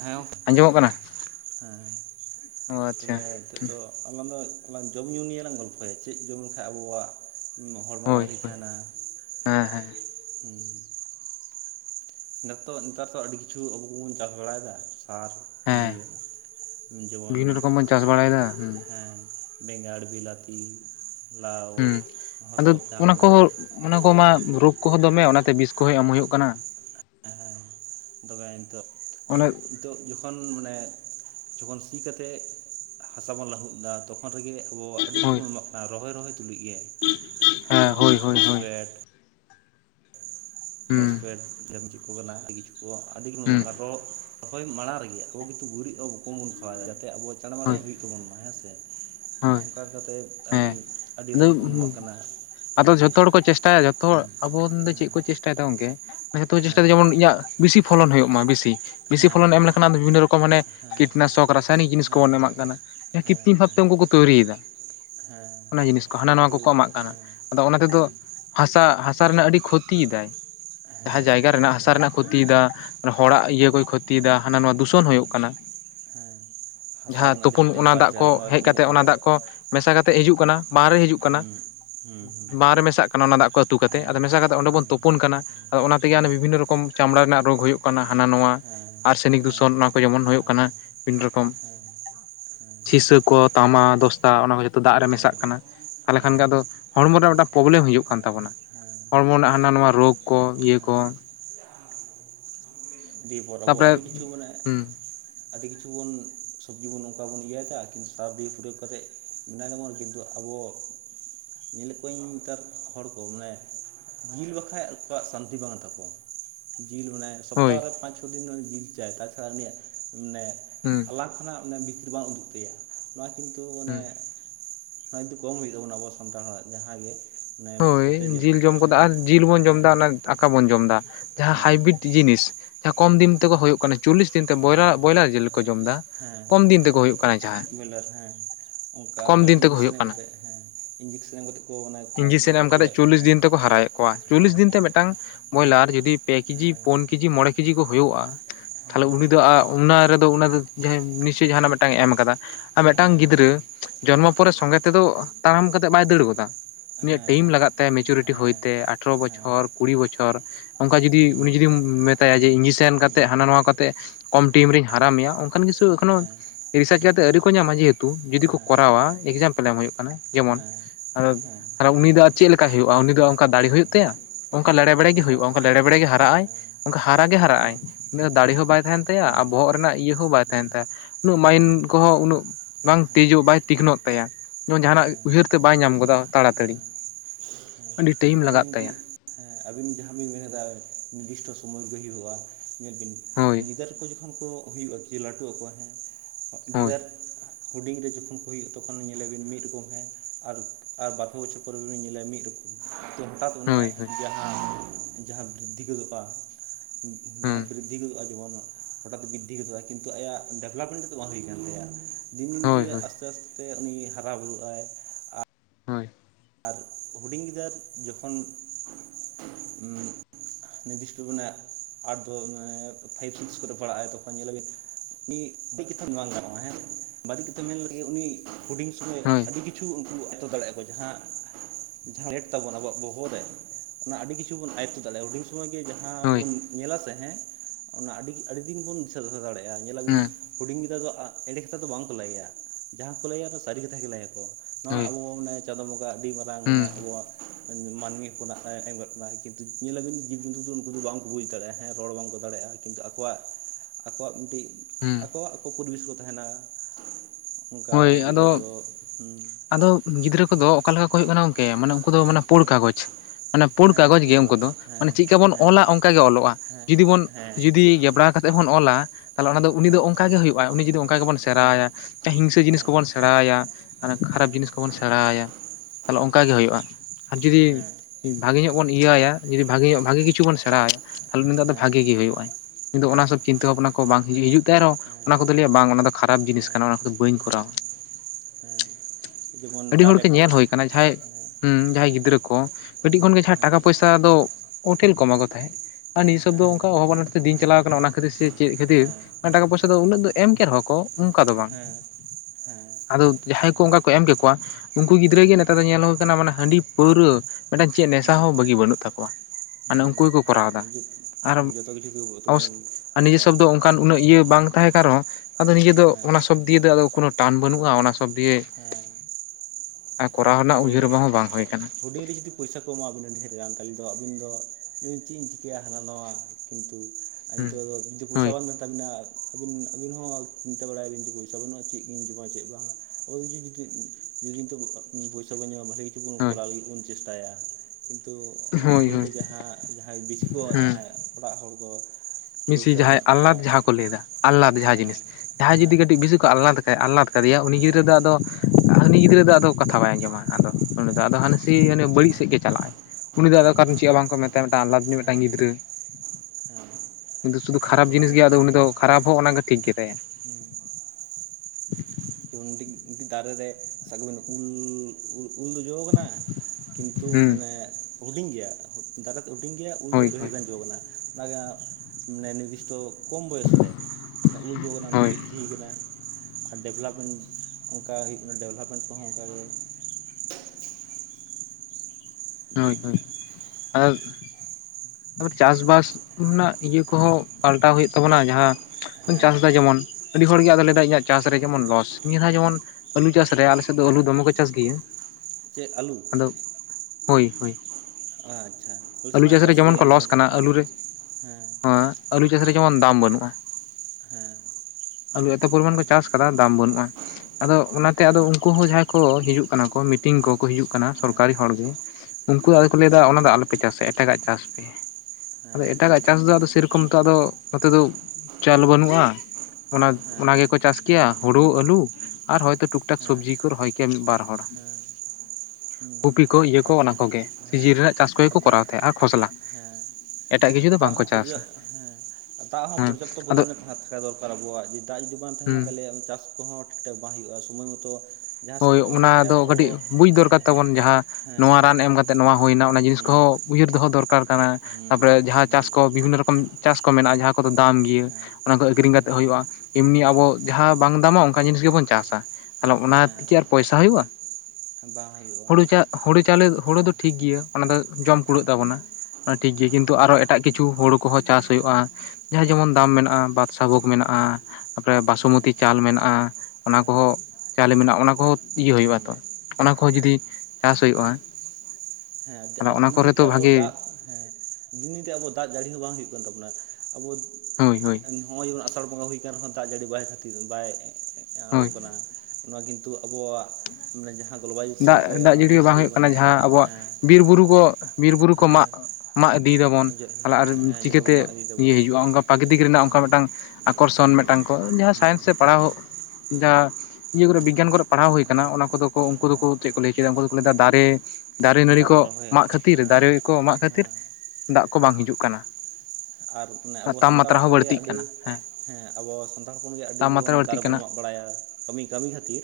ᱦᱮᱸ ᱜᱚᱢᱠᱮ ᱟᱸᱡᱚᱢᱚᱜ ᱠᱟᱱᱟ ᱮᱸ ᱚ ᱟᱪᱪᱷᱟ [unintelligible] ᱦᱮ ᱛᱟᱦᱚᱞᱮ [unintelligible] ᱛᱚ ᱟᱞᱟᱝ ᱫᱚᱞᱟᱝ ᱡᱚᱢᱼᱧᱩ ᱱᱤᱭᱮᱞᱟᱝ ᱜᱚᱞᱯᱚᱭᱟ ᱪᱮᱫ ᱡᱚᱢ ᱞᱮᱠᱷᱟᱱᱡ ᱟᱵᱚᱣᱟᱜ ᱦᱚᱲᱢᱚ ᱠᱚ ᱦᱳᱭ ᱵᱷᱟᱹᱜᱮ ᱦᱳᱭ ᱛᱟᱦᱮᱱᱟ᱾ ᱦᱮᱸ ᱦᱮᱸ ᱱᱤᱛᱚᱜ ᱱᱮᱛᱟᱨ ᱫᱚ ᱟᱹᱰᱤ ᱠᱤᱪᱷᱩ ᱟᱵᱚ ᱠᱚᱵᱚᱱ ᱪᱟᱥ ᱵᱟᱲᱟᱭᱮᱫᱟ, ᱥᱟᱨ ᱦᱮᱸ ᱫᱤᱭᱮ ᱡᱮᱢᱚᱱ ᱵᱤᱵᱷᱤᱱᱚ ᱨᱚᱠᱚᱢ ᱵᱚᱱ ᱪᱟᱥ ᱵᱟᱲᱟᱭ ᱫᱟ᱾ ᱦᱮᱸ ᱵᱮᱸᱜᱟᱲ ᱵᱤᱞᱟᱛᱤ ᱞᱟᱣ ᱦᱩᱸ ᱟᱫᱚ ᱦᱚᱛᱚᱫ ᱡᱟᱦᱟᱸ ᱠᱚ ᱚᱱᱟ ᱢᱮᱛᱟᱜᱼᱟ᱾ ᱠᱚᱦᱚᱸ ᱚᱱᱟ ᱠᱚᱢᱟ ᱨᱳᱜᱽ ᱠᱚᱦᱚᱸ ᱫᱚᱢᱮ ᱚᱱᱟᱛᱮ ᱵᱤᱥ ᱠᱚᱦᱚᱸ ᱮᱢ ᱦᱩᱭᱩᱜ ᱠᱟᱱᱟ᱾ ᱦᱮᱸ ᱛᱚᱵᱮ ᱱᱤᱛᱚᱜ ᱚᱱᱮ ᱱᱤᱛᱚᱜ ᱡᱚᱠᱷᱚᱱ ᱢᱟᱱᱮ ᱡᱚᱠᱷᱚᱱ ᱥᱤ ᱠᱟᱛᱮᱜ ᱦᱟᱥᱟ ᱵᱚᱱ ᱞᱟᱹᱦᱩᱫ ᱮᱟ ᱛᱚᱠᱷᱚᱱ ᱨᱮᱜᱮ ᱚ ᱟᱹᱰᱤ ᱠᱤᱪᱷᱩ ᱦᱳᱭ ᱵᱚᱱ ᱮᱢᱟᱜ ᱠᱟᱱᱟ ᱨᱚᱦᱚᱭ ᱨᱚᱦᱚᱭ ᱛᱩᱞᱩᱡ ᱜᱮ ᱾ ᱦᱮᱸ [unintelligible] ᱦᱳᱭ ᱦᱳᱭ ᱦᱳᱭ᱾ ᱦᱩᱸ ᱯᱷᱚᱥᱯᱮᱰ ᱡᱮᱪᱮᱫ ᱠᱚ ᱠᱟᱱᱟ ᱟᱹᱰᱤ ᱠᱤᱪᱷᱩ ᱠᱚ ᱟᱹᱰᱤ ᱧᱚᱜ ᱦᱩᱸ ᱠᱟᱱᱟ ᱨᱳᱜ ᱦᱚᱭ ᱢᱟᱲᱟᱝ ᱨᱮᱜᱮ ᱟᱵᱚ ᱠᱤᱱᱛᱩ ᱜᱩᱨᱤᱡ ᱦᱚᱸ ᱠᱚᱢ ᱵᱚᱱ ᱠᱷᱟᱣᱟᱣ ᱮᱫᱟ ᱡᱟᱛᱮ ᱟᱵᱚ ᱪᱟᱬ ᱢᱟᱲᱮ ᱦᱳᱭ ᱦᱩᱭᱩᱜ ᱛᱟᱵᱚᱱ ᱢᱟ ᱦᱮᱸ ᱥᱮ᱾ ᱦᱳᱭ᱾ ᱚᱱᱠᱟ ᱠᱟᱛᱮᱫ ᱟᱹᱰᱤ ᱦᱮᱸ ᱟᱹᱰᱤ ᱨᱳᱜᱽ ᱵᱚᱱ ᱮᱢᱟᱜ ᱠᱟᱱᱟ [unintelligible] ᱟᱫᱚ ᱦᱩᱸ ᱡᱷᱚᱛᱚ ᱦᱚᱲ ᱠᱚ ᱪᱮᱥᱴᱟᱭᱟ ᱡᱷᱚᱛᱚ ᱦᱚᱲ ᱦᱩᱸ ᱟᱵᱚ ᱫᱚ ᱪᱮᱫ ᱦᱮᱸ ᱠᱚ ᱪᱮᱥᱴᱟᱭᱮᱫᱟ ᱜᱚᱝᱠᱮ? ᱡᱚᱛᱚ ᱪᱮᱥᱴᱟ ᱦᱮᱸ ᱡᱮᱢᱚᱱ ᱤᱧᱟᱹᱜ ᱵᱮᱥᱤ ᱯᱷᱚᱞᱚᱱ ᱦᱩᱭᱩᱜ ᱢᱟ ᱵᱮᱥᱤ ᱵᱮᱥᱤ ᱦᱮᱸ ᱯᱷᱚᱞᱚᱱ ᱮᱢ ᱞᱮᱠᱷᱟᱱ ᱵᱤᱵᱤᱱᱱᱚ ᱨᱚᱠᱚᱢ ᱦᱟᱱᱮ ᱦᱮᱸ ᱠᱤᱴᱱᱟᱥᱚᱠ ᱨᱟᱥᱟᱭᱚᱱᱤᱠ ᱡᱤᱱᱤᱥ ᱠᱚᱵᱚᱱ ᱦᱮᱸ ᱮᱢᱟᱜ ᱠᱟᱱᱟ ᱡᱟᱦᱟᱸ ᱦᱮᱸ ᱠᱤᱛᱛᱤᱢ ᱦᱮᱸ ᱵᱷᱟᱵᱛᱮ ᱩᱱᱠᱩ ᱠᱚ ᱛᱚᱭᱨᱤᱭᱮᱫᱟ᱾ ᱦᱮᱸ ᱚᱱᱟ ᱡᱤᱱᱤᱥ ᱠᱚ ᱦᱟᱱᱟ ᱱᱟ ᱠᱤᱱᱛᱩ ᱠᱚᱠᱚ ᱮᱢᱟᱜ ᱠᱟᱱᱟ ᱦᱮᱸ ᱟᱫᱚ ᱚᱱᱟ ᱛᱮᱫᱚ ᱦᱩᱸ ᱦᱟᱥᱟ ᱦᱟᱥᱟ ᱨᱮᱱᱟᱜ ᱟᱹᱰᱤ ᱠᱷᱚᱛᱤ ᱫᱟᱭ᱾ ᱡᱟᱦᱟᱸ ᱦᱮᱸ ᱡᱟᱭᱜᱟ ᱨᱮᱱᱟᱜ ᱦᱟᱥᱟ ᱡᱟᱦᱟᱸ ᱨᱮᱱᱟᱜ ᱦᱮᱸ ᱠᱷᱚᱛᱤ ᱫᱟ ᱦᱚᱲᱟᱜ ᱤᱭᱟᱹ ᱠᱚᱭ ᱠᱷᱚᱛᱤᱭ ᱫᱟ ᱦᱟᱱᱟ ᱱᱚᱣᱟ ᱫᱩᱥᱚᱱ ᱦᱮᱸ ᱦᱩᱭᱩᱜ ᱠᱟᱱᱟ᱾ ᱦᱮᱸ ᱦᱟᱥᱟ ᱡᱟᱦᱟᱸ ᱨᱮᱱᱟᱜ ᱛᱩᱯᱩᱱ ᱚᱱᱟ ᱫᱟᱜ ᱴᱮᱢᱯᱟᱨᱮᱪᱟᱨ ᱠᱚ ᱚᱱᱟ ᱦᱮᱡ ᱠᱚᱢᱚᱜ ᱠᱟᱛᱮ ᱚᱱᱟ ᱠᱟᱱᱟ ᱫᱟᱜ ᱠᱚ ᱢᱮᱥᱟ ᱠᱟᱛᱮ ᱦᱤᱡᱩᱜ ᱠᱟᱱᱟ᱾ ᱵᱟᱦᱨᱮ ᱦᱤᱡᱩᱜ ᱠᱟᱱᱟ, ᱦᱩᱸ ᱦᱩᱸ ᱦᱩᱸ ᱵᱟᱦ ᱨᱮ ᱢᱮᱥᱟᱜ ᱠᱟᱱᱟ ᱚᱱᱟ ᱫᱟᱜ ᱠᱚ ᱟᱹᱛᱩ ᱠᱟᱛᱮ ᱦᱮᱸ ᱟᱨ ᱢᱮᱥᱟ ᱠᱟᱛᱮ ᱚᱸᱰᱮ ᱵᱚᱱ ᱦᱮᱸ ᱛᱩᱯᱩᱱ ᱠᱟᱱᱟ᱾ ᱟᱫᱚ ᱚᱱᱟ ᱛᱮᱜᱮ ᱦᱮᱸ ᱵᱤᱵᱷᱤᱱᱚ ᱨᱚᱠᱚᱢ ᱪᱟᱢᱲᱟ ᱨᱮᱱᱟᱜ ᱨᱳᱜᱽ ᱦᱩᱭᱩᱜ ᱠᱟᱱᱟ ᱦᱟᱱᱟ ᱱᱚᱣᱟ ᱦᱮᱸ ᱟᱨᱥᱮᱱᱤᱠ ᱦᱮᱸ ᱫᱷᱩᱥᱚᱱ ᱱᱚᱣᱟ ᱠᱚ ᱡᱮᱢᱚᱱ ᱦᱩᱭᱩᱜ ᱦᱮᱸ ᱠᱟᱱᱟ ᱵᱤᱱ ᱨᱚᱠᱚᱢ ᱦᱮᱸ ᱦᱮᱸ ᱦᱮᱸ ᱥᱤᱥᱟᱹ ᱠᱚ ᱟᱨ ᱛᱟᱢᱟ, ᱫᱚᱥᱛᱟ ᱚᱱᱟ ᱠᱚ ᱡᱚᱛᱚ ᱫᱟᱜ ᱨᱮ ᱢᱮᱥᱟᱜ ᱦᱮᱸ ᱠᱟᱱᱟ ᱾ ᱛᱟᱦᱚᱞᱮ ᱠᱷᱟᱱ ᱜᱮ ᱦᱮᱸ ᱟᱫᱚ ᱦᱚᱲᱢᱚ ᱨᱮ ᱢᱤᱫᱴᱟᱜ ᱯᱨᱚᱵᱞᱮᱢ ᱦᱩᱭᱩᱜ ᱠᱟᱱ ᱦᱮᱸ ᱛᱟᱵᱚᱱᱟ᱾ ᱦᱮᱸ ᱦᱚᱲᱢᱚ ᱨᱮᱱᱟᱜ ᱦᱟᱱᱟ ᱱᱟᱣᱟ ᱨᱳᱜ ᱠᱚ ᱤᱭᱟᱹ ᱠᱚ ᱦᱮᱸ ᱾ ᱵᱤᱯᱚᱫ ᱟᱵᱚ ᱟᱹᱰᱤ ᱛᱟᱯᱚᱨᱮ ᱠᱤᱪᱷᱩ ᱢᱟᱱᱮ ᱦᱩᱸ ᱟᱹᱰᱤ ᱠᱤᱪᱷᱩ ᱵᱚᱱ ᱥᱚᱵᱡᱤ ᱵᱚᱱ ᱚᱱᱠᱟ ᱵᱚᱱ ᱤᱭᱟᱹᱭᱮᱫᱟ ᱠᱤᱱᱛᱩ ᱛᱟᱨ ᱫᱮ ᱯᱩᱨᱟᱹᱣ ᱠᱟᱛᱮᱫ ᱢᱮᱱ ᱟᱵᱚᱱ ᱠᱤᱱᱛᱩ ᱟᱵᱚ ᱧᱮᱞᱮᱫ ᱠᱚᱣᱟᱧ ᱱᱮᱛᱟᱨ ᱦᱚᱲ ᱠᱚ ᱢᱟᱱᱮ ᱡᱤᱞ ᱵᱟᱠᱷᱷᱟᱡ ᱟᱠᱚᱣᱟᱜ ᱥᱟᱱᱛᱤ ᱵᱟᱝ ᱛᱟᱠᱚᱣᱟ ᱡᱤᱞ ᱢᱟᱱᱮ ᱥᱚᱯᱛᱟᱦ ᱦᱳᱭ ᱨᱮ ᱯᱟᱸᱪ ᱪᱷᱚᱤᱱ ᱩᱱᱤ ᱡᱤᱞ ᱡᱟᱭ ᱛᱟᱪᱷᱟᱲᱟ ᱩᱱᱤᱭᱟᱜ ᱢᱟᱱᱮ ᱦᱩᱸ᱾ [inaudible] ᱠᱷᱚᱱᱟᱜ ᱢᱟᱱᱮ ᱵᱷᱤᱛᱤᱨ ᱵᱟᱝ ᱩᱫᱩᱜ ᱛᱟᱭᱟ ᱱᱚᱣᱟ ᱠᱤᱱᱛᱩ ᱚᱱᱮ ᱦᱩᱸ ᱱᱚᱣᱟ ᱠᱤᱱᱛᱩ ᱠᱚᱢ ᱦᱩᱭᱩᱜ ᱛᱟᱵᱚᱱᱟ ᱟᱵᱚ ᱥᱟᱱᱛᱟᱲ ᱦᱚᱲᱟᱜ ᱡᱟᱦᱟᱸᱜ ᱜᱮ᱾ ᱢᱟᱱᱮ ᱦᱚᱭ ᱡᱟᱛᱮ ᱡᱮ ᱡᱤᱞ ᱡᱚᱢ ᱠᱟᱫᱟ ᱦᱮᱸ ᱟᱨ ᱡᱤᱞ ᱵᱚᱱ ᱡᱚᱢ ᱦᱮᱸ ᱮᱫᱟ ᱚᱱᱟ ᱟᱠᱟᱸᱠᱟ ᱵᱚᱱ ᱡᱚᱢᱫᱟ ᱡᱟᱦᱟᱸ ᱦᱩᱸ ᱦᱟᱭᱵᱤᱨᱤᱴ ᱡᱤᱱᱤᱥ ᱡᱟᱦᱟᱸ ᱠᱚᱢ ᱦᱩᱸ ᱫᱤᱱ ᱛᱮᱠᱚ ᱦᱩᱭᱩᱜ ᱠᱟᱱᱟ ᱪᱚᱞᱤᱥ ᱫᱤᱱ ᱛᱮᱚᱭᱟᱨ ᱦᱮᱸ ᱵᱚᱭᱞᱟᱨ ᱡᱤᱞ ᱠᱚ ᱦᱮᱸ ᱡᱚᱢ ᱫᱟ, ᱠᱚᱢ ᱫᱤᱱ ᱛᱮᱜ ᱦᱩᱭᱩᱜ ᱠᱟᱱᱟ ᱡᱟᱦᱟᱸ ᱵᱮᱞᱟᱨ ᱦᱮᱸ ᱚᱱᱠᱟ ᱠᱚᱢ ᱫᱤᱱ ᱛᱮᱠᱚ ᱤᱧᱡᱮᱠᱥᱚᱱ ᱦᱩᱭᱩᱜ ᱮᱢ ᱠᱟᱱᱟ ᱠᱟᱛᱮ ᱦᱮᱸ ᱤᱧᱡᱮᱠᱥᱚᱱ ᱮᱢ ᱠᱟᱛᱮ ᱤᱧᱡᱮᱠᱥ ᱮᱢ ᱠᱟᱛᱮᱫ ᱪᱚᱞᱤᱥ ᱫᱤᱱ ᱛᱮᱠᱚ ᱦᱟᱨᱟᱭᱚᱜᱼᱟ ᱾ ᱣᱟ ᱪᱚᱞᱤᱥ ᱦᱮᱸ ᱫᱤᱱ ᱛᱮ ᱢᱤᱫᱴᱟᱝ ᱵᱚᱭᱞᱟᱨ ᱡᱩᱫᱤ ᱯᱮ ᱠᱮᱡᱤ ᱦᱮᱸ ᱯᱩᱱ ᱠᱮᱡᱤ ᱢᱚᱬᱮ ᱠᱮᱡᱤ ᱠᱚ ᱦᱩᱭᱩᱜᱼᱟ᱾ ᱛᱟᱦᱞᱮ ᱦᱮᱸ ᱩᱱᱤ ᱫᱚ ᱚᱱᱟ ᱨᱮᱫᱚ ᱚᱱᱟ ᱫᱚ ᱱᱤᱥᱪ ᱡᱟᱦᱟᱱᱟᱜ ᱢᱤᱫᱴᱟᱝ ᱮᱢ ᱠᱟᱫᱟ᱾ ᱟᱨ ᱢᱤᱫᱴᱟᱝ ᱜᱤᱫᱽᱨᱟᱹ ᱡᱚᱱᱚᱢ ᱯᱚᱨᱮ ᱥᱚᱸᱜᱮ ᱛᱮᱫᱚ ᱛᱟᱲᱟᱢ ᱠᱟᱛᱮᱫ ᱵᱟᱭ ᱫᱟᱹᱲ ᱜᱚᱫᱟ᱾ ᱦᱮᱸ ᱩᱱᱤᱭᱟᱜ ᱦᱮᱸ ᱴᱟᱭᱤᱢ ᱞᱟᱜᱟᱣᱜ ᱛᱟᱭᱟ ᱢᱮᱪᱩᱨᱤᱴᱤ ᱦᱮᱸ ᱦᱩᱭᱛᱮ ᱟᱴᱷᱨᱚ ᱦᱮᱸ ᱵᱚᱪᱷᱚᱨ, ᱠᱩᱲᱤ ᱵᱚᱪᱷᱚᱨ ᱚᱱᱠᱟ ᱡᱩᱫᱤ ᱩᱱᱤ ᱦᱩᱸ ᱡᱩᱫᱤᱢ ᱢᱮᱛᱟᱭᱟ ᱦᱮᱸ ᱡᱮ ᱦᱮᱸ ᱦᱮᱸ ᱦᱮᱸ ᱤᱧᱡᱮᱠᱥᱮᱱ ᱠᱟᱛᱮᱜ ᱦᱟᱱᱟ ᱱᱟᱣᱟ ᱠᱟᱛᱮᱫ ᱠᱚᱢ ᱴᱤᱢ ᱨᱤᱧ ᱦᱟᱨᱟ ᱢᱮᱭᱟ ᱚᱱᱠᱟᱱ ᱠᱤᱪᱷᱩ ᱮᱠᱷᱚᱱᱚ ᱨᱤᱥᱟᱨᱪ ᱠᱟᱛᱮ ᱟᱹᱣᱨᱤ ᱠᱚ ᱧᱟᱢᱟ ᱡᱮᱦᱮᱛᱩ ᱡᱩᱫᱤ ᱠᱚᱨᱟᱣᱟ ᱮᱠᱡᱟᱢᱯᱟᱞ ᱮᱢ ᱦᱩᱭᱩᱜ ᱠᱟᱱᱟ ᱡᱮᱢᱚᱱ ᱟᱫᱚ ᱦᱮᱸ ᱦᱮᱸ ᱛᱟᱦᱮ ᱩᱱᱤ ᱫᱚ ᱪᱮᱫᱞᱮᱠᱟ ᱦᱩᱭᱩᱜᱼᱟ ᱩᱱᱤ ᱫᱚ ᱚᱱᱠᱟ ᱫᱟᱲᱮ ᱦᱮᱸ ᱦᱩᱭᱩᱜ ᱛᱟᱭᱟ ᱚᱱᱠᱟ ᱞᱮᱲᱮ ᱵᱮᱲᱮᱜ ᱦᱮᱸ ᱜᱮ ᱦᱩᱭᱩᱜᱼᱟ ᱵᱟᱝ ᱦᱮᱸ ᱚᱱᱠᱟ ᱞᱮᱲᱮ ᱵᱮᱲᱮ ᱜᱮ ᱦᱟᱨᱟᱜ ᱟᱭ ᱦᱮᱸ ᱚᱱᱠᱟ ᱦᱟᱨᱟᱜ ᱜᱮ ᱦᱟᱨᱟᱜᱼ ᱟᱭ᱾ ᱫᱟᱲᱮ ᱦᱚᱸ ᱵᱟᱭ ᱛᱟᱦᱮᱱ ᱛᱟᱭᱟ ᱟᱨ ᱦᱮᱸ ᱵᱚᱦᱚᱜ ᱨᱮᱱᱟᱜ ᱤᱭᱟᱹ ᱦᱚᱸ ᱵᱟᱭ ᱛᱟᱦᱮᱱ ᱛᱟᱭᱟ ᱩᱱᱟᱹᱜ ᱢᱟᱭᱤᱱ ᱠᱚᱦᱚᱸ ᱩᱱᱟᱹᱜ ᱵᱟᱝ ᱦᱮᱸ ᱛᱤᱡᱚᱜ ᱦᱮᱸ ᱵᱟᱭ ᱴᱤᱠᱱᱚᱜ ᱛᱟᱭᱟ ᱡᱟᱦᱟᱱᱟᱜ ᱦᱮᱸ ᱦᱮᱸ ᱩᱭᱦᱟᱹᱨ ᱛᱮ ᱵᱟᱭ ᱧᱟᱢ ᱜᱚᱫᱟ ᱛᱟᱲᱟᱛᱟᱹᱲᱤ ᱦᱮᱸ ᱦᱮᱸ ᱟᱹᱰᱤ ᱴᱟᱭᱤᱢ ᱟᱹᱵᱤᱱ ᱞᱟᱜᱟᱣᱜ ᱢᱤᱫᱴᱤᱡ ᱛᱟᱭᱟ᱾ ᱟᱹᱵᱤᱱ ᱡᱟᱦᱟᱸ ᱵᱤᱱ ᱢᱮᱱᱮᱫᱟ ᱡᱚ ᱥᱚᱢᱚᱭ ᱜᱮ ᱦᱩᱭᱩᱜᱼᱟ᱾ ᱧᱮᱞ ᱵᱤᱱ ᱦᱳᱭ ᱜᱤᱫᱟᱹᱨ ᱠᱚ ᱡᱚᱠᱷᱚᱱ ᱠᱚ ᱦᱩᱭᱩᱜᱼᱟ ᱞᱟᱹᱴᱩᱜ ᱟᱠᱚ ᱦᱮᱸ ᱦᱳᱭ ᱜᱤᱫᱟᱹᱨ ᱦᱩᱰᱤᱧ ᱨᱮ ᱡᱚᱠᱷᱚᱱ ᱠᱚ ᱦᱩᱭᱩᱜᱼᱟ ᱛᱚᱠᱷᱚᱱ ᱧᱮᱞᱮᱭᱟᱵᱤᱱ ᱢᱤᱫ ᱨᱚᱠᱚᱢ ᱦᱮᱸ ᱟᱨ ᱵᱟᱨᱚ ᱵᱚᱪᱷᱚᱨ ᱯᱚᱨᱮᱤᱱᱤᱱ ᱧᱮᱞᱮᱭᱟ ᱢᱤᱫ ᱨᱚᱠᱚᱢ᱾ ᱡᱛᱷᱟᱛ ᱚᱱᱮ ᱦᱳᱭ ᱦᱳᱭ ᱡᱟᱦᱟᱸ ᱡᱟᱦᱟᱸ ᱵᱨᱫᱽᱫᱷᱤ ᱜᱚᱫᱚᱜᱼᱟ᱾ ᱦᱩᱸ ᱡᱟᱦᱟᱸ ᱵᱨᱤᱫᱫᱷᱤ ᱜᱚᱜᱼᱟ ᱡᱮᱢᱚᱱ ᱚᱱᱟ ᱫᱚ ᱵᱤᱫᱽᱫᱷᱤ ᱜᱚᱫᱚᱜᱼᱟ ᱠᱤᱱᱛᱩ ᱟᱭᱟᱜ ᱰᱮᱵᱷᱞᱚᱯᱢᱮᱱᱴ ᱫᱚ ᱵᱟᱝ ᱦᱩᱭ ᱠᱟᱱ ᱛᱟᱭᱟ ᱫᱤᱱ ᱦᱳᱭ ᱫᱤᱱᱛᱮ ᱦᱳᱭ ᱟᱥᱛᱮ ᱟᱥᱛᱮ ᱩᱱᱤ ᱦᱟᱨᱟ ᱵᱩᱨᱩᱜᱼ ᱟᱭ ᱦᱚᱭ ᱦᱩᱰᱤᱧ ᱜᱤᱫᱟᱹᱨ ᱡᱚᱠᱷᱚᱱ ᱱᱤᱨᱫᱤᱥᱴ ᱢᱟᱱ ᱟᱴ ᱫᱚᱟᱱ ᱯᱷᱟᱭᱤᱵᱷ ᱥᱤᱠᱥ ᱠᱚᱨᱮ ᱯᱟᱲᱦᱟᱜᱼᱟ ᱛᱚᱠᱷᱚᱱ ᱧᱮᱞ ᱟᱹᱵᱤᱱ ᱩᱱᱤ ᱠᱟᱹᱴᱤᱡ ᱠᱟᱛᱷᱟ ᱵᱟᱝ ᱜᱟᱱᱚᱜᱼᱟ ᱦᱮᱸ ᱠᱟᱛᱮ ᱢᱮᱱ ᱞᱮ ᱩᱱᱤ ᱦᱩᱰᱤᱧ ᱦᱳᱭ [inaudible] ᱟᱹᱰᱤ ᱠᱤᱪᱷᱩ ᱩᱱᱠᱩ ᱟᱛᱚ ᱫᱟᱲᱮᱭᱟᱜᱼᱟ ᱠᱚ ᱡᱟᱦᱟᱸ ᱡᱟᱦᱟᱸ ᱨᱮᱴ ᱛᱟᱵᱚᱱ ᱟᱵᱚᱣᱟᱜ ᱵᱚᱦᱚᱜ ᱨᱮ ᱚᱱᱟ ᱟᱹᱰᱤ ᱠᱤᱪᱷᱩ ᱵᱚᱱ ᱦᱟᱭᱛ ᱫᱟᱲᱮᱭᱟᱜᱼᱟ ᱦᱩᱰᱤᱧ ᱥᱚᱢᱚᱭ ᱜᱮ ᱡᱟᱦᱟᱸ ᱦᱳᱭ ᱦᱳᱭ ᱵᱚᱱ ᱧᱮᱞᱟᱥᱮ ᱦᱮᱸ ᱚᱱᱟ ᱟᱹᱰᱤ ᱟᱹᱰᱤ ᱫᱤᱱ ᱵᱚᱱ ᱫᱤᱥᱟᱹ ᱫᱚᱦᱚ ᱫᱟᱲᱮᱭᱟᱜᱼᱟ ᱧᱮᱞᱟᱵᱤᱱ ᱦᱩᱰᱤᱝ ᱜᱤᱫᱟᱹ ᱫᱚ ᱮᱸᱰᱮ ᱠᱟᱛᱷᱟ ᱫᱚ ᱵᱟᱝᱠᱚ ᱞᱟᱹᱭᱟ ᱡᱟᱦᱟᱸ ᱠᱚ ᱞᱟᱹᱭᱟ ᱥᱟᱹᱨᱤ ᱠᱟᱛᱷᱟ ᱜᱮ ᱞᱟᱹᱭᱟᱠᱚ ᱱᱚᱣᱟ ᱦᱳᱭ ᱟᱵᱚ ᱢᱟᱱᱮ ᱪᱟᱸᱫᱚ ᱵᱚᱸᱜᱟ ᱟᱹᱰᱤ ᱢᱟᱨᱟᱝ ᱦᱩᱸ ᱢᱟᱱᱮ ᱟᱵᱚᱣᱟᱜ ᱢᱟᱹᱱᱢᱤ ᱦᱚᱯᱚᱱᱟᱜ ᱮᱢ ᱠᱟᱜ ᱵᱚᱱᱟ ᱧᱮᱞᱟᱵᱤᱱ ᱡᱤᱵᱽᱼᱡᱚᱱᱛᱩ ᱫᱚ ᱩᱱᱠᱩ ᱫᱚ ᱵᱟᱝᱠᱚ ᱵᱩᱡᱽ ᱫᱟᱲᱮᱭᱟᱜᱼᱟ ᱦᱮᱸ ᱨᱚᱲ ᱵᱟᱝᱠᱚ ᱫᱟᱲᱮᱭᱟᱜᱼᱟ ᱠᱤᱱᱛᱩ ᱟᱠᱚᱣᱟᱜ ᱟᱠᱚᱣᱟᱜ ᱢᱤᱫᱴᱮᱱ ᱦᱩᱸ ᱟᱠᱚᱣᱟᱜ ᱠᱚ ᱯᱚᱨᱤᱵᱮᱥ ᱠᱚ ᱛᱟᱦᱮᱱᱟ᱾ ᱦᱳᱭ ᱚᱱᱠᱟ ᱟᱫᱚ ᱜᱤᱫᱟᱹᱨ ᱠᱚᱫᱚ ᱦᱩᱸ ᱟᱫᱚ ᱜᱤᱫᱽᱨᱟᱹ ᱠᱚᱫᱚ ᱚᱠᱟ ᱞᱮᱠᱟ ᱠᱚ ᱦᱳᱜ ᱠᱟᱱᱟ ᱜᱚᱝᱠᱮ ᱢᱟᱱᱮ ᱩᱱᱠᱩ ᱫᱚ ᱢᱟᱱᱮ ᱯᱳᱲ ᱦᱩᱸ ᱠᱟᱜᱚᱡᱽ᱾ ᱢᱟᱱᱮ ᱯᱩᱲ ᱦᱮᱸ ᱠᱟᱜᱚᱡᱽ ᱯᱩᱱ ᱜᱮ ᱩᱱᱠᱩ ᱫᱚ ᱵᱟᱡᱮ ᱢᱟᱱᱮ ᱦᱮᱸ ᱪᱮᱫᱠᱟ ᱵᱚᱱ ᱦᱮᱸ ᱚᱞᱟ ᱚᱱᱠᱟ ᱜᱮ ᱚᱞᱚᱜᱼᱟ ᱦᱮᱸ ᱡᱩᱫᱤ ᱵᱚᱱ ᱦᱮᱸ ᱡᱩᱫᱤ ᱡᱮᱯᱲᱟᱣᱛ ᱵᱚᱱ ᱚᱞᱟ ᱛᱟᱦᱚᱞᱮ ᱚᱱᱟ ᱫᱚ ᱩᱱᱤ ᱫᱚ ᱦᱮᱸ ᱚᱱᱠᱟ ᱜᱮ ᱦᱩᱭᱩᱜᱼᱟ ᱩᱱᱤ ᱡᱩᱫᱤ ᱚᱱᱠᱟ ᱦᱮᱸ ᱜᱮᱵᱚᱱ ᱦᱮᱸ ᱥᱮᱨᱟᱭᱟ᱾ ᱦᱤᱝᱥᱟᱹ ᱡᱤᱱᱤᱥ ᱦᱮᱸ ᱠᱚᱵᱚᱱ ᱥᱮᱬᱟᱣ ᱟᱭᱟ ᱢᱟᱱᱮ ᱠᱷᱟᱨᱟᱯ ᱦᱮᱸ ᱡᱤᱱᱤᱥ ᱠᱚᱵᱚᱱ ᱥᱮᱬᱟᱣ ᱟᱭᱟ ᱛᱟᱦᱚᱞᱮ ᱚᱱᱠᱟ ᱜᱮ ᱦᱩᱭᱩᱜᱼᱟ᱾ ᱟᱨ ᱡᱩᱫᱤ ᱵᱷᱟᱜᱤ ᱧᱚᱜ ᱵᱚᱱ ᱤᱭᱟᱹᱭᱟ ᱡᱩᱫᱤ ᱵᱷᱟᱜᱤ ᱧᱚᱜ ᱵᱷᱟᱜᱤ ᱠᱤᱪᱷᱩ ᱵᱚᱱ ᱥᱮᱬᱟᱣᱟᱭᱟ ᱛᱟᱦᱚᱞᱮ ᱩᱱᱤ ᱫᱚ ᱵᱷᱟᱜᱤ ᱜᱮ ᱦᱩᱭᱩᱜᱼᱟ ᱠᱤᱱᱛᱩ ᱚᱱᱟ ᱥᱚᱵ ᱪᱤᱱᱛᱟᱹ ᱵᱷᱟᱵᱽᱱᱟ ᱠᱚ ᱵᱟᱝ ᱦᱤᱡᱩᱜ ᱦᱤᱡᱩᱜ ᱛᱟᱭ ᱨᱮᱦᱚᱸ ᱚᱱᱟ ᱠᱚᱫᱚ ᱞᱟᱹᱭᱟ ᱵᱟᱝ ᱚᱱᱟ ᱫᱚ ᱠᱷᱟᱨᱟᱯ ᱡᱤᱱᱤᱥ ᱠᱟᱱᱟ ᱵᱟᱹᱧ ᱠᱚᱨᱟᱣᱟ ᱡᱮᱢᱚᱱ ᱟᱹᱰᱤ ᱦᱚᱲ ᱫᱟᱨᱮ ᱜᱮ ᱯᱟᱞᱟ ᱧᱮᱞ ᱦᱩᱭ ᱟᱠᱟᱱᱟ ᱡᱟᱦᱟᱸᱭ ᱡᱟᱦᱟᱸᱭ ᱜᱤᱫᱽᱨᱟᱹ ᱠᱚ ᱠᱟᱹᱴᱤᱡ ᱠᱷᱚᱱ ᱜᱮ ᱡᱟᱦᱟᱸ ᱴᱟᱠᱟ ᱯᱚᱭᱥᱟ [inaudible] ᱫᱚ ᱩᱴᱮᱞ ᱠᱚ ᱮᱢᱟ ᱠᱚ ᱛᱟᱦᱮᱸᱫ ᱟᱨ ᱱᱤᱥᱟᱹᱵᱽ ᱫᱚ ᱚᱱᱠᱟ ᱚᱦᱟᱵ [inaudible] ᱥᱮ ᱫᱤᱱ ᱪᱟᱞᱟᱣ ᱟᱠᱟᱱᱟ ᱚᱱᱟ ᱠᱷᱟᱹᱛᱤᱨ ᱥᱮ ᱪᱮᱫ ᱠᱷᱟᱹᱛᱤᱨ ᱴᱟᱠᱟ ᱯᱚᱭᱥᱟ ᱫᱚ ᱩᱱᱟᱹᱜ ᱫᱚ ᱮᱢ ᱠᱮᱫ ᱨᱮᱦᱚᱸ ᱠᱚ ᱚᱱᱠᱟ ᱫᱚ ᱵᱟᱝ ᱟᱫᱚ ᱡᱟᱦᱟᱸᱭ ᱠᱚ ᱚᱱᱠᱟ ᱠᱚ ᱮᱢ ᱠᱮᱠᱚᱣᱟ ᱩᱱᱠᱩ ᱜᱤᱫᱽᱨᱟᱹᱮ ᱱᱮᱛᱟᱨ ᱫᱚ ᱧᱮᱞ ᱦᱩᱭ ᱠᱟᱱᱟ ᱢᱟᱱᱮ ᱦᱟᱺᱰᱤ ᱯᱟᱹᱣᱨᱟᱹ ᱢᱤᱫᱴᱟᱝ ᱪᱮᱫ ᱱᱮᱥᱟ ᱦᱚᱸ ᱵᱷᱟᱹᱜᱤ ᱵᱟᱹᱱᱩᱜ ᱛᱟᱠᱚᱣᱟ᱾ ᱢᱟᱱᱮ ᱩᱱᱠᱩ ᱜᱮᱠᱚ ᱠᱚᱨᱟᱣ ᱮᱫᱟ᱾ ᱟᱨ ᱡᱚᱛᱚ ᱠᱤᱪᱷᱩ ᱛᱮᱜᱮ [inaudible] ᱱᱤᱡᱮ ᱠᱚ ᱥᱚᱵᱫᱚ ᱚᱱᱠᱟᱱ ᱩᱱᱟᱹᱜ ᱤᱭᱟᱹ ᱵᱟᱝ ᱦᱮᱸ ᱛᱟᱦᱮᱸ ᱠᱟᱱ ᱨᱮᱦᱚᱸ ᱟᱫᱚ ᱱᱤᱡᱮ ᱫᱚ ᱚᱱᱟ ᱥᱚᱵ ᱦᱮᱸ ᱫᱤᱭᱮ ᱫᱚ ᱟᱫᱚ ᱠᱳᱱᱳ ᱴᱟᱱ ᱵᱟᱹᱱᱩᱜᱼᱟ ᱚᱱᱟ ᱥᱚᱵ ᱫᱤᱭᱮ [unintelligible] ᱠᱚᱨᱟᱣ ᱨᱮᱱᱟᱜ ᱩᱭᱦᱟᱹᱨ ᱧᱮᱞ ᱵᱟᱝ ᱦᱚᱸ ᱵᱟᱝ ᱦᱩᱭ ᱟᱠᱟᱱᱟ᱾ ᱦᱩᱰᱤᱧ ᱨᱮ ᱡᱩᱫᱤ ᱯᱚᱭᱥᱟ ᱠᱚ ᱮᱢᱟᱵᱱᱟ ᱟᱹᱰᱤ ᱰᱷᱮᱨ ᱨᱟᱱᱛᱟᱲᱤ ᱫᱚ ᱟᱹᱵᱤᱱ ᱫᱚ ᱤᱧ ᱪᱮᱫ ᱤᱧ ᱪᱤᱠᱟᱹᱭᱟ ᱦᱟᱱᱟ ᱱᱟᱣᱟ ᱠᱤᱱᱛᱩ ᱟ ᱦᱩᱸ ᱱᱤᱛᱚᱜ ᱫᱚ ᱯᱚᱭᱥᱟ ᱦᱳᱭ ᱛᱟᱵᱮᱱᱟ ᱟᱹᱵᱤᱱ ᱟᱹᱵᱤᱱ ᱦᱚᱸ ᱪᱤᱱᱛᱟᱹ ᱵᱟᱲᱟᱭ ᱟᱹᱞᱤᱧ ᱡᱮ ᱯᱚᱭᱥᱟ ᱵᱟᱹᱱᱩᱜᱼᱟ ᱪᱮᱫ ᱜᱤᱧ ᱡᱚᱢᱟ ᱪᱮᱫ ᱜᱮ ᱵᱟᱝ ᱟᱵᱚ ᱠᱤᱪᱷᱩ ᱡᱩᱫᱤ ᱡᱩᱫᱤ ᱱᱤᱛᱚ ᱯᱚᱭᱥᱟ ᱵᱚᱱ ᱧᱟᱢᱟ ᱵᱷᱟᱜᱞᱤ ᱠᱤᱪᱷᱩ ᱵᱚᱱ ᱦᱳᱭ ᱠᱚᱨᱟᱣ ᱞᱟᱹᱜᱤᱫ ᱵᱚᱱ ᱪᱮᱥᱴᱟᱭᱟ ᱠᱤᱱᱛᱩ ᱚᱱᱟ ᱦᱳᱭ ᱦᱳᱭ ᱦᱩᱰᱤᱧᱨᱮ ᱡᱟᱦᱟᱸ ᱡᱟᱦᱟᱸᱭ ᱵᱮᱥᱤ ᱠᱚ ᱡᱟᱦᱟᱸᱭ ᱚᱲᱟᱜ ᱦᱚᱲ ᱫᱚ ᱢᱤᱥᱤ ᱡᱟᱦᱟᱸᱭ ᱟᱞᱞᱟᱫᱽ ᱡᱟᱦᱟᱸ ᱠᱚ ᱞᱟᱹᱭᱟ ᱟᱞᱞᱟᱫᱽ ᱦᱮᱸ ᱡᱟᱦᱟᱸ ᱦᱮᱸ ᱡᱤᱱᱤᱥ ᱡᱟᱦᱟᱸᱭ ᱡᱩᱫᱤ ᱦᱮᱸ ᱠᱟᱹᱴᱤᱡ ᱦᱮᱸ ᱵᱮᱥᱤ ᱠᱚ ᱟᱞᱞᱟᱫᱽ ᱠᱷᱟᱭ ᱟᱞᱞᱟᱫᱽ ᱠᱟᱫᱮᱭᱟ ᱩᱱᱤ ᱦᱮᱸ ᱜᱤᱫᱽᱨᱟᱹ ᱫᱚ ᱟᱫᱚ ᱦᱮᱸ ᱦᱮᱸ ᱩᱱᱤ ᱜᱤᱫᱽᱨᱟᱹ ᱫᱚ ᱟᱫᱚ ᱠᱟᱛᱷᱟ ᱵᱟᱭ ᱟᱸᱡᱚᱢᱟ ᱟᱫᱚ ᱫᱚ ᱦᱮᱸ ᱟᱫᱚ ᱦᱟᱱᱥ ᱵᱟᱹᱲᱤᱡ ᱥᱮᱫ ᱜᱮ ᱪᱟᱞᱟᱜᱼ ᱟᱭ᱾ ᱩᱱᱤ ᱫᱚ ᱟᱫᱚ ᱦᱮᱸ ᱠᱟᱨᱚᱱ ᱪᱮᱫ ᱦᱚᱸ ᱵᱟᱝ ᱠᱚ ᱢᱮᱛᱟᱭ ᱢᱤᱫᱴᱟᱝ ᱟᱞᱟᱫᱟ ᱨᱤᱱ ᱢᱤᱫᱴᱟᱝ ᱦᱮᱸ ᱜᱤᱫᱽᱨᱟᱹ [unintelligible] ᱠᱤᱱᱛᱩ ᱥᱩᱫᱩ ᱠᱷᱟᱨᱟᱯ ᱡᱤᱱᱤᱥ ᱜᱮ ᱟᱫᱚ ᱩᱱᱤ ᱫᱚ ᱠᱷᱟᱨᱟᱯ ᱦᱚᱸ ᱚᱱᱟ ᱜᱮ ᱴᱷᱤᱠ ᱜᱮ ᱛᱟᱭᱟ᱾ [inaudible] ᱡᱩᱫᱤ ᱫᱟᱨᱮ ᱨᱮ ᱥᱟᱜᱩᱱ ᱩᱞ ᱩᱞ ᱫᱚ ᱡᱚ ᱟᱠᱟᱱᱟ ᱠᱤᱱᱛᱩ ᱦᱩᱸ ᱢᱟᱱᱮ ᱦᱩᱰᱤᱧ ᱜᱮᱭᱟ᱾ ᱫᱟᱨᱮ ᱫᱚ ᱦᱩᱴᱤᱧ ᱜᱮᱭᱟ ᱩᱞ ᱫᱚ ᱦᱳᱭ ᱫᱟᱹᱦᱤ ᱦᱳᱭ ᱜᱟᱱ ᱡᱚ ᱟᱠᱟᱱᱟ, ᱚᱱᱟᱜᱮ ᱢᱟᱱᱮ ᱱᱤᱨᱫᱤᱥᱴᱚ ᱠᱚᱢ ᱵᱚᱭᱚᱥ ᱨᱮ ᱩᱞ ᱡᱚ ᱟᱠᱟᱱᱟ ᱦᱳᱭ ᱵᱤᱫᱽᱫᱷᱤ ᱟᱠᱟᱱᱟ ᱟᱨ ᱰᱮᱵᱷᱞᱚᱯᱢᱮᱱᱴ ᱚᱱᱠᱟ ᱦᱩᱭᱩᱜ ᱠᱟᱱᱟ ᱰᱮᱵᱷᱞᱚᱯᱢᱮᱱᱴ ᱠᱚᱦᱚᱸ ᱚᱱᱠᱟᱜ ᱜᱮ ᱦᱚᱭ ᱦᱚᱭ ᱟᱨ ᱛᱟᱯᱚᱨ ᱪᱟᱥᱵᱟᱥ ᱨᱮᱱᱟᱜ ᱤᱭᱟᱹ ᱠᱚᱦᱚᱸ ᱯᱟᱞᱴᱟᱣ ᱦᱩᱭᱩᱜ ᱛᱟᱵᱚᱱᱟ ᱡᱟᱦᱟᱸ ᱪᱟᱥ ᱦᱮᱸ ᱫᱟᱭ ᱡᱮᱢᱚᱱ ᱟᱹᱰᱤ ᱦᱚᱲᱜᱮ ᱟᱫᱚ ᱞᱟᱹᱭᱫᱟ ᱤᱧᱟᱹᱜ ᱪᱟᱥᱨᱮ ᱡᱮᱢᱚᱱ ᱞᱚᱥ ᱱᱤᱭᱟᱹ ᱫᱷᱟᱣ ᱡᱮᱢᱚᱱ ᱟᱞᱩ ᱪᱟᱥ ᱨᱮ ᱟᱞᱮ ᱥᱮᱫ ᱫᱚ ᱟᱹᱞᱩ ᱫᱚᱢᱮ ᱠᱚ ᱪᱟᱥ ᱜᱮᱭᱟ᱾ ᱪᱮᱫ ᱟᱞᱩ? ᱟᱫᱚ ᱦᱳᱭ ᱦᱳᱭ᱾ ᱟᱪᱪᱷᱟ ᱟᱹᱞᱩ ᱛᱩᱭᱥᱟ ᱦᱚᱸ ᱪᱟᱥ ᱨᱮ ᱡᱮᱢᱚᱱ ᱜᱮ ᱠᱚ ᱦᱩᱭᱩᱜᱼᱟ ᱞᱚᱥ ᱠᱟᱱᱟ ᱢᱚᱴᱟᱢᱩᱴᱤ ᱟᱹᱞᱩ ᱨᱮ ᱦᱮᱸ ᱦᱚᱸ ᱟᱹᱞᱩ ᱪᱟᱥ ᱨᱮ ᱡᱮᱢᱚᱱ ᱫᱟᱢ ᱵᱟᱹᱱᱩᱜᱼᱟ᱾ ᱦᱮᱸ ᱟᱞᱩ ᱮᱛᱚ ᱯᱚᱨᱤᱢᱟᱱ ᱠᱚ ᱪᱟᱥ ᱠᱟᱫᱟ ᱫᱟᱢ ᱵᱟᱹᱱᱩᱜᱼᱟ ᱾ ᱟᱫᱚ ᱚᱱᱟᱛᱮ ᱟᱫᱚ ᱦᱮᱸ ᱩᱱᱠᱩ ᱦᱚᱸ ᱡᱟᱦᱟᱸᱭ ᱠᱚ ᱦᱤᱡᱩᱜ ᱠᱟᱱᱟ ᱠᱚ ᱢᱤᱴᱤᱝ ᱠᱚᱠᱚ ᱦᱤᱡᱩᱜ ᱠᱟᱱᱟ ᱦᱮᱸ ᱥᱚᱨᱠᱟᱨᱤ ᱦᱚᱲ ᱜᱮ ᱾ ᱩᱱᱠᱩ ᱚ ᱟᱫᱚ ᱦᱮᱸ ᱞᱟᱹᱭ ᱮᱫᱟ ᱚᱱᱟᱫᱚ ᱟᱞᱚᱯᱮ ᱪᱟᱥᱟ, ᱮᱴᱟᱜᱟᱜ ᱪᱟᱥ ᱯᱮ ᱾ ᱟᱫᱚ ᱦᱮᱸ ᱮᱴᱟᱜᱟᱜ ᱪᱟᱥ ᱫᱚ ᱥᱮᱨᱚᱠᱚᱢ ᱛᱚ ᱟᱫᱚ ᱱᱚᱛᱮ ᱫᱚ ᱪᱟᱞ ᱵᱟᱹᱱᱩᱜᱼᱟ ᱾ ᱚᱱᱟᱫ-ᱚᱱᱟ ᱦᱮᱸ ᱜᱮᱠᱚ ᱪᱟᱥ ᱠᱮᱭᱟ ᱦᱩᱲᱩ ᱟᱹᱞᱩ ᱾ ᱟᱨ ᱦᱚᱭᱛᱳ ᱴᱩᱠ ᱴᱟᱠ ᱦᱮᱸ ᱥᱚᱵᱽᱡᱤ ᱠᱚ ᱨᱚᱦᱚᱭ ᱠᱮᱭᱟ ᱢᱤᱫ ᱵᱟᱨ ᱦᱚᱲ ᱾ ᱦᱮᱸ ᱦᱩᱸ ᱠᱩᱯᱤ ᱠᱚ ᱤᱭᱟᱹ ᱠᱚ ᱟᱨ ᱚᱱᱟ ᱡᱟᱦᱟᱸ ᱠᱚᱜᱮ ᱥᱤᱡᱤᱱ ᱦᱮᱸ ᱨᱮᱱᱟᱜ ᱪᱟᱥ ᱠᱚᱜᱮ ᱟᱨ ᱠᱚ ᱫᱟᱜ ᱠᱚᱨᱟᱣ ᱛᱟᱦᱮᱸᱜ ᱟᱨ ᱠᱷᱚᱥᱞᱟ᱾ ᱦᱮᱸ ᱮᱴᱟᱜ ᱠᱤᱪᱷᱩ ᱫᱚ ᱫᱟᱜ ᱵᱟᱝᱠᱚ ᱦᱚᱸ ᱯᱚᱨᱡᱟ ᱪᱟᱥᱟ-ᱟ, ᱦᱮᱸ ᱦᱩᱸ ᱟᱫᱚ ᱠᱟ ᱫᱚᱨᱠᱟᱨ ᱟᱵᱚᱣᱟᱜ ᱡᱮ ᱫᱟᱜ ᱦᱩᱸ ᱛᱟᱦᱮᱱᱟ ᱛᱟᱦᱚᱞᱮ ᱪᱟᱥ ᱠᱚᱦᱚᱸ ᱴᱷᱤᱠ ᱴᱷᱟᱠ ᱵᱟᱝ ᱦᱩᱭᱩᱜᱼᱟ ᱥᱚᱢᱚᱭ ᱢᱚᱛᱚ ᱡᱟᱦᱟᱸ ᱦᱳᱭ ᱥᱚᱵᱽᱡᱤ ᱵᱚᱱ ᱚᱱᱟ ᱨᱚᱦᱚᱭᱟ ᱫᱚ ᱟᱵᱚ ᱠᱟᱹᱴᱤᱡ ᱵᱩᱡ ᱫᱚᱨᱠᱟᱨ ᱦᱮᱸ ᱛᱟᱵᱚᱱ ᱡᱟᱦᱟᱸ ᱦᱮᱸ ᱱᱚᱣᱟ ᱨᱟᱱ ᱮᱢ ᱠᱟᱛᱮ ᱱᱚᱣᱟ ᱦᱩᱭᱱᱟ ᱚᱱᱟ ᱡᱤᱱᱤᱥ ᱦᱩᱸ ᱠᱚᱦᱚᱸ ᱩᱭᱦᱟᱹᱨ ᱫᱚᱦᱚ ᱫᱚᱨᱠᱟᱨ ᱠᱟᱱᱟ ᱦᱩᱸ ᱛᱟᱯᱚᱨᱮ ᱡᱟᱦᱟᱸ ᱦᱩᱸ ᱪᱟᱥ ᱠᱚ ᱵᱤᱵᱷᱤᱱᱱᱚ ᱨᱚᱠᱚᱢ ᱪᱟᱥ ᱠᱚ ᱢᱮᱱᱟᱜᱼᱟ ᱡᱟᱦᱟᱸ ᱠᱚᱫᱚ ᱫᱟᱢ ᱜᱤᱭᱟᱹ᱾ ᱦᱮᱸ ᱚᱱᱟ ᱫᱚ ᱟᱹᱠᱷᱨᱤᱧ ᱠᱟᱛᱮᱜ ᱦᱮᱸ ᱦᱩᱭᱩᱜᱼᱟ ᱮᱢᱱᱤ ᱟᱵᱚ ᱡᱟᱦᱟᱸ ᱵᱟᱝ ᱫᱟᱢᱟ ᱚᱱᱠᱟ ᱡᱤᱱᱤᱥ ᱜᱮᱵᱚᱱ ᱪᱟᱥᱟ ᱾ ᱛᱟᱦᱚᱞᱮ ᱚᱱᱟ ᱦᱮᱸ ᱪᱤ ᱟᱨ ᱯᱚᱭᱥᱟ ᱦᱩᱭᱩᱜᱚᱜᱼᱟ? ᱵᱟᱝ [inaudible] ᱦᱳᱲᱳ-ᱪᱟᱜ ᱦᱳᱲᱳ ᱪᱟᱣᱞᱮ ᱦᱳᱲᱳ ᱦᱮᱸ ᱫᱚ ᱴᱷᱤᱠ ᱜᱤᱭᱟᱹ ᱚᱱᱟ ᱫᱚ ᱡᱚᱢ ᱠᱩᱲᱟᱹᱜ ᱦᱮᱸ ᱛᱟᱵᱚᱱᱟ ᱾ ᱟ ᱴᱷᱤᱠ ᱦᱮᱸ ᱜᱮᱭᱟ ᱠᱤᱱᱛᱩ ᱟᱨᱦᱚᱸ ᱮᱴᱟᱜ ᱠᱤᱪᱷᱩ ᱦᱳᱲᱳ ᱠᱚᱦᱚᱸ ᱪᱟᱥ ᱦᱩᱭᱩᱜᱼᱟ ᱾ ᱡᱟᱦᱟᱸ ᱡᱮᱢᱚᱱ ᱫᱟᱢ ᱦᱮᱸ ᱢᱮᱱᱟᱜᱼᱟ ᱵᱟᱫᱥᱟᱵᱚᱠ ᱦᱮᱸ ᱢᱮᱱᱟᱜᱼᱟ ᱾ ᱛᱟᱯᱚᱨᱮ ᱵᱟᱥᱚᱢᱚᱛᱤ ᱪᱟᱞ ᱢᱮᱱᱟᱜᱼᱟ ᱚᱱᱟ ᱦᱮᱸ ᱠᱚᱦᱚᱸ ᱪᱟᱭᱞᱮ ᱢᱮᱱᱟᱜ ᱾ ᱚᱱᱟ ᱠᱚᱦᱚᱸ ᱤᱭᱟᱹ ᱦᱮᱸ ᱦᱩᱭᱩᱜᱼᱟ ᱦᱩᱸ ᱛᱚ ᱚᱱᱟ ᱠᱚᱦᱚᱸ ᱡᱩᱫᱤ ᱦᱩᱸ ᱪᱟᱥ ᱦᱩᱭᱩᱜᱼᱟ ᱾ ᱦᱮᱸ ᱾ ᱟᱫᱚ ᱚᱱᱟ ᱠᱚᱨᱮ ᱛᱚ ᱵᱷᱟᱜᱮ ᱾ ᱦᱮᱸ ᱾ ᱫᱤᱱ ᱛᱮ ᱟᱵᱚ ᱫᱟᱜ ᱡᱟᱹᱲᱤ ᱦᱚᱸ ᱵᱟᱝ ᱦᱩᱭᱩᱜ ᱠᱟᱱ ᱛᱟᱵᱚᱱᱟ ᱾ ᱟᱵᱚ ᱦᱳᱭ-ᱦᱳᱭ ᱾ ᱱᱚᱜᱼᱚᱭ ᱡᱮᱢᱚᱱ ᱟᱥᱟᱲ ᱵᱚᱸᱜᱟ ᱦᱩᱭ ᱠᱟᱱᱟ ᱨᱮᱦᱚᱸ ᱫᱟᱜ ᱡᱟᱹᱲᱤ ᱵᱟᱦᱟᱭ ᱠᱷᱟᱹᱛᱤ ᱵᱟᱭ ᱮᱦᱚᱜᱚᱜ ᱠᱟᱱᱟ ᱾ ᱱᱚᱣᱟ ᱠᱤᱱᱛᱩ ᱟᱵᱚᱣᱟᱜ ᱾ ᱢᱟᱱᱮ ᱡᱟᱦᱟᱸ ᱫᱚᱞᱚᱵᱟᱭ ᱫᱟᱜ ᱫᱟᱜ ᱡᱟᱹᱲᱤ ᱦᱚᱸ ᱵᱟᱝ ᱦᱩᱭᱩᱜ ᱠᱟᱱᱟ ᱡᱟᱦᱟᱸ ᱟᱵᱚᱣᱟᱜ ᱵᱤᱨ-ᱵᱩᱨᱩ ᱠᱚ ᱵᱤᱨ-ᱵᱩᱨᱩ ᱠᱚ ᱦᱮᱸ ᱢᱟᱜᱽ, ᱢᱟᱜᱽ ᱤᱫᱤᱭ ᱫᱟᱵᱚᱱ ᱦᱮᱸ ᱛᱟᱦᱚᱞᱮ ᱟᱨ ᱦᱮᱸ ᱪᱤᱠᱟᱹ ᱡᱚᱛᱚ ᱠᱚ ᱛᱮ ᱢᱟᱜ ᱤᱫᱤᱭ ᱤᱭᱟᱹ ᱫᱟᱵᱚᱱ ᱦᱤᱡᱩᱜᱼᱟ ᱚᱱᱠᱟ ᱾ ᱯᱟᱠᱤᱛᱤᱠ ᱨᱮᱱᱟᱜ ᱚᱱᱠᱟ ᱦᱩᱸ ᱢᱤᱫᱴᱟᱝ ᱟᱠᱚᱨᱥᱚᱱ ᱦᱩᱸ ᱢᱤᱫᱴᱟᱝ ᱠᱚ ᱡᱟᱦᱟᱸ ᱦᱩᱸ ᱥᱟᱭᱮᱱᱥ ᱮ ᱯᱟᱲᱦᱟᱣ ᱦᱚᱜ ᱦᱮᱸ ᱡᱟ ᱤᱭᱟᱹ ᱠᱚᱨᱮ ᱵᱤᱜᱽᱜᱟᱱ ᱠᱚᱨᱮ ᱯᱟᱲᱦᱟᱣ ᱦᱩᱭ ᱟᱠᱟᱱᱟ ᱚᱱᱟ ᱠᱚᱫᱚ ᱠᱚ ᱩᱱ ᱠᱩ ᱦᱮᱸ ᱫᱚᱠᱚ ᱪᱮᱜ ᱠᱚ ᱞᱟᱹᱭ ᱠᱮᱫᱟ ᱩᱱᱠᱩ ᱫᱚᱠᱚ ᱞᱟᱹᱭᱟ ᱫᱟᱨᱮ ᱫᱟᱨᱮ ᱦᱮᱸ ᱱᱟᱲᱤ ᱠᱷᱚ ᱨᱚᱦᱚᱭ ᱢᱟᱜᱽ ᱠᱷᱟᱹᱛ ᱛᱤ ᱨᱮ ᱦᱮᱸ ᱫᱟᱨᱮ ᱠᱚ ᱢᱟᱜ ᱠᱷᱟᱹᱛᱤᱨ ᱦᱮᱸ ᱫᱟᱜ ᱠᱚ ᱵᱟᱝ ᱦᱮᱸ ᱦᱤᱡᱩᱜ ᱠᱟᱱᱟ ᱾ ᱟᱨ ᱢᱟᱱᱮ ᱟᱵᱚ ᱥᱟᱱᱛᱟᱲ ᱦᱚᱯᱚᱱ ᱜᱮ ᱵᱟᱹᱲᱛᱤᱜ ᱟᱹᱰᱤ ᱠᱟᱱᱟ ᱦᱮᱸ ᱟᱵᱚ ᱥᱟᱱᱛᱟᱲ ᱦᱚᱯᱚᱱ ᱜᱮ ᱟᱹᱰᱤ ᱜᱮ ᱛᱟᱯᱢᱟᱛᱨᱟ ᱵᱚᱱ ᱫᱟᱨᱮ ᱵᱟᱹᱲᱛᱤᱜ ᱠᱟᱱᱟ ᱵᱚᱱ ᱢᱟᱜ ᱵᱟᱲᱟᱭᱟ ᱾ ᱠᱟᱹᱢᱤ ᱠᱟᱹᱢᱤ ᱠᱷᱟᱹᱛᱤᱨ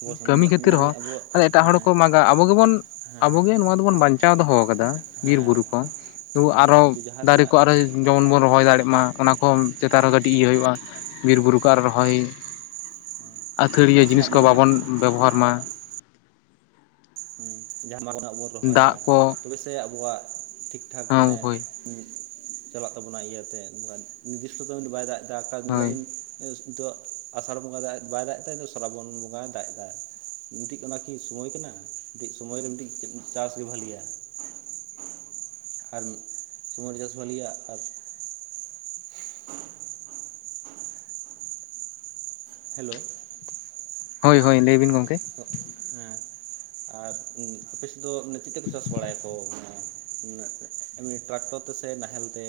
ᱟᱵᱚ ᱠᱟᱹᱢᱤ ᱠᱷᱟᱹᱛᱤᱨ ᱢᱮᱱᱫᱟᱞᱤᱧ ᱦᱚᱸ ᱟᱵᱚ ᱮᱴᱟᱜ ᱦᱚᱲ ᱦᱮᱸ ᱠᱚ ᱢᱟᱜ ᱟ ᱟᱵᱚ ᱜᱮᱵᱚᱱ, ᱦᱮᱸ ᱟᱵᱚ ᱜᱮ ᱱᱚᱣᱟ ᱫᱚᱵᱚᱱ ᱵᱟᱧᱪᱟᱣ ᱟᱠᱟᱫᱟ ᱾ ᱵᱤᱨ ᱦᱮᱸ ᱵᱩᱨᱩ ᱠᱚ, ᱛᱳ ᱦᱮᱸ ᱟᱨᱦᱚ ᱠᱤᱱᱛᱩ ᱡᱟᱦᱟᱸ ᱫᱟᱨᱮ ᱛᱤᱱᱟᱹᱜ ᱠᱚ ᱟᱨᱚᱭ ᱡᱮᱢᱚᱱ ᱵᱚᱱ ᱨᱚᱦᱚᱭ ᱫᱟᱲᱮᱜ ᱦᱮᱸ ᱢᱟ, ᱚᱱᱟ ᱠᱚᱦᱚ ᱪᱮᱛᱟᱱ ᱨᱮ ᱤᱭᱟᱹ ᱦᱩᱭᱩᱜᱼᱟ, ᱵᱤᱨ-ᱵᱩᱨᱩ ᱠᱚ ᱦᱮᱸ ᱨᱚᱦᱚᱭ ᱦᱮᱸ ᱟᱹᱛᱷᱟᱹᱲᱤᱭᱟᱹ ᱡᱟᱦᱟᱸ ᱛᱤᱱᱟᱹᱜ ᱡᱤᱱᱤᱥ ᱠᱚ ᱢᱟᱱᱮ ᱵᱟᱵᱚᱱ ᱵᱮᱵᱚᱦᱟᱨ ᱢᱟ ᱾ ᱦᱩᱸ ᱡᱟᱦᱟᱸ [inaudible] ᱵᱚᱱ ᱨᱚᱦᱚᱭᱟ ᱫᱟᱜ ᱠᱚ ᱛᱚᱵᱮ ᱥᱮ ᱟᱵᱚᱣᱟᱜ ᱴᱷᱤᱠ ᱴᱷᱟᱠ ᱢᱟᱱᱮ ᱦᱳᱭ ᱩᱸ ᱪᱟᱞᱟᱜ ᱛᱟᱵᱚᱱᱟ ᱤᱭᱟᱹ ᱛᱮ ᱱᱚᱣᱟ ᱱᱤᱨᱫᱤᱥᱴᱚ ᱴᱟᱹᱭᱤᱢ ᱫᱚ ᱵᱟᱭ ᱫᱟᱜ ᱫᱟ ᱠᱟ-ᱫᱤᱱ ᱦᱤᱞᱳᱜ ᱦᱳᱭ ᱵᱤᱱ [inaudible] ᱟᱥᱟᱲ ᱵᱚᱸᱜᱟ ᱵᱟᱭ ᱫᱟᱜᱼᱟᱜ ᱛᱮᱫᱚ ᱥᱨᱟᱵᱚᱱ ᱵᱚᱸᱜᱟᱭ ᱫᱟᱜ ᱮᱫᱟ ᱾ ᱢᱤᱴᱤᱡ ᱚᱱᱟᱠᱤ ᱥᱩᱢᱚᱭ ᱠᱟᱱᱟ ᱠᱟᱹᱴᱤᱡ ᱥᱚᱢᱚᱭ ᱨᱮ ᱠᱟᱹᱴᱤᱡ-ᱠᱟᱹᱴᱤᱡ ᱪᱟᱥ ᱜᱮ ᱵᱷᱟᱞᱤᱭᱟ ᱾ ᱟᱨ ᱥᱚᱢᱚᱭ ᱨᱮ [unintelligible] ᱟᱨ ᱦᱮᱞᱚ ᱦᱚᱭ ᱦᱚᱭᱭ ᱞᱟᱹᱭ ᱵᱤᱱ ᱜᱚᱢᱠᱮ ᱦᱮᱸ ᱮᱢᱱᱤ ᱴᱨᱟᱠᱴᱚᱨ ᱛᱮᱥᱮ ᱱᱟᱦᱮᱞ ᱛᱮ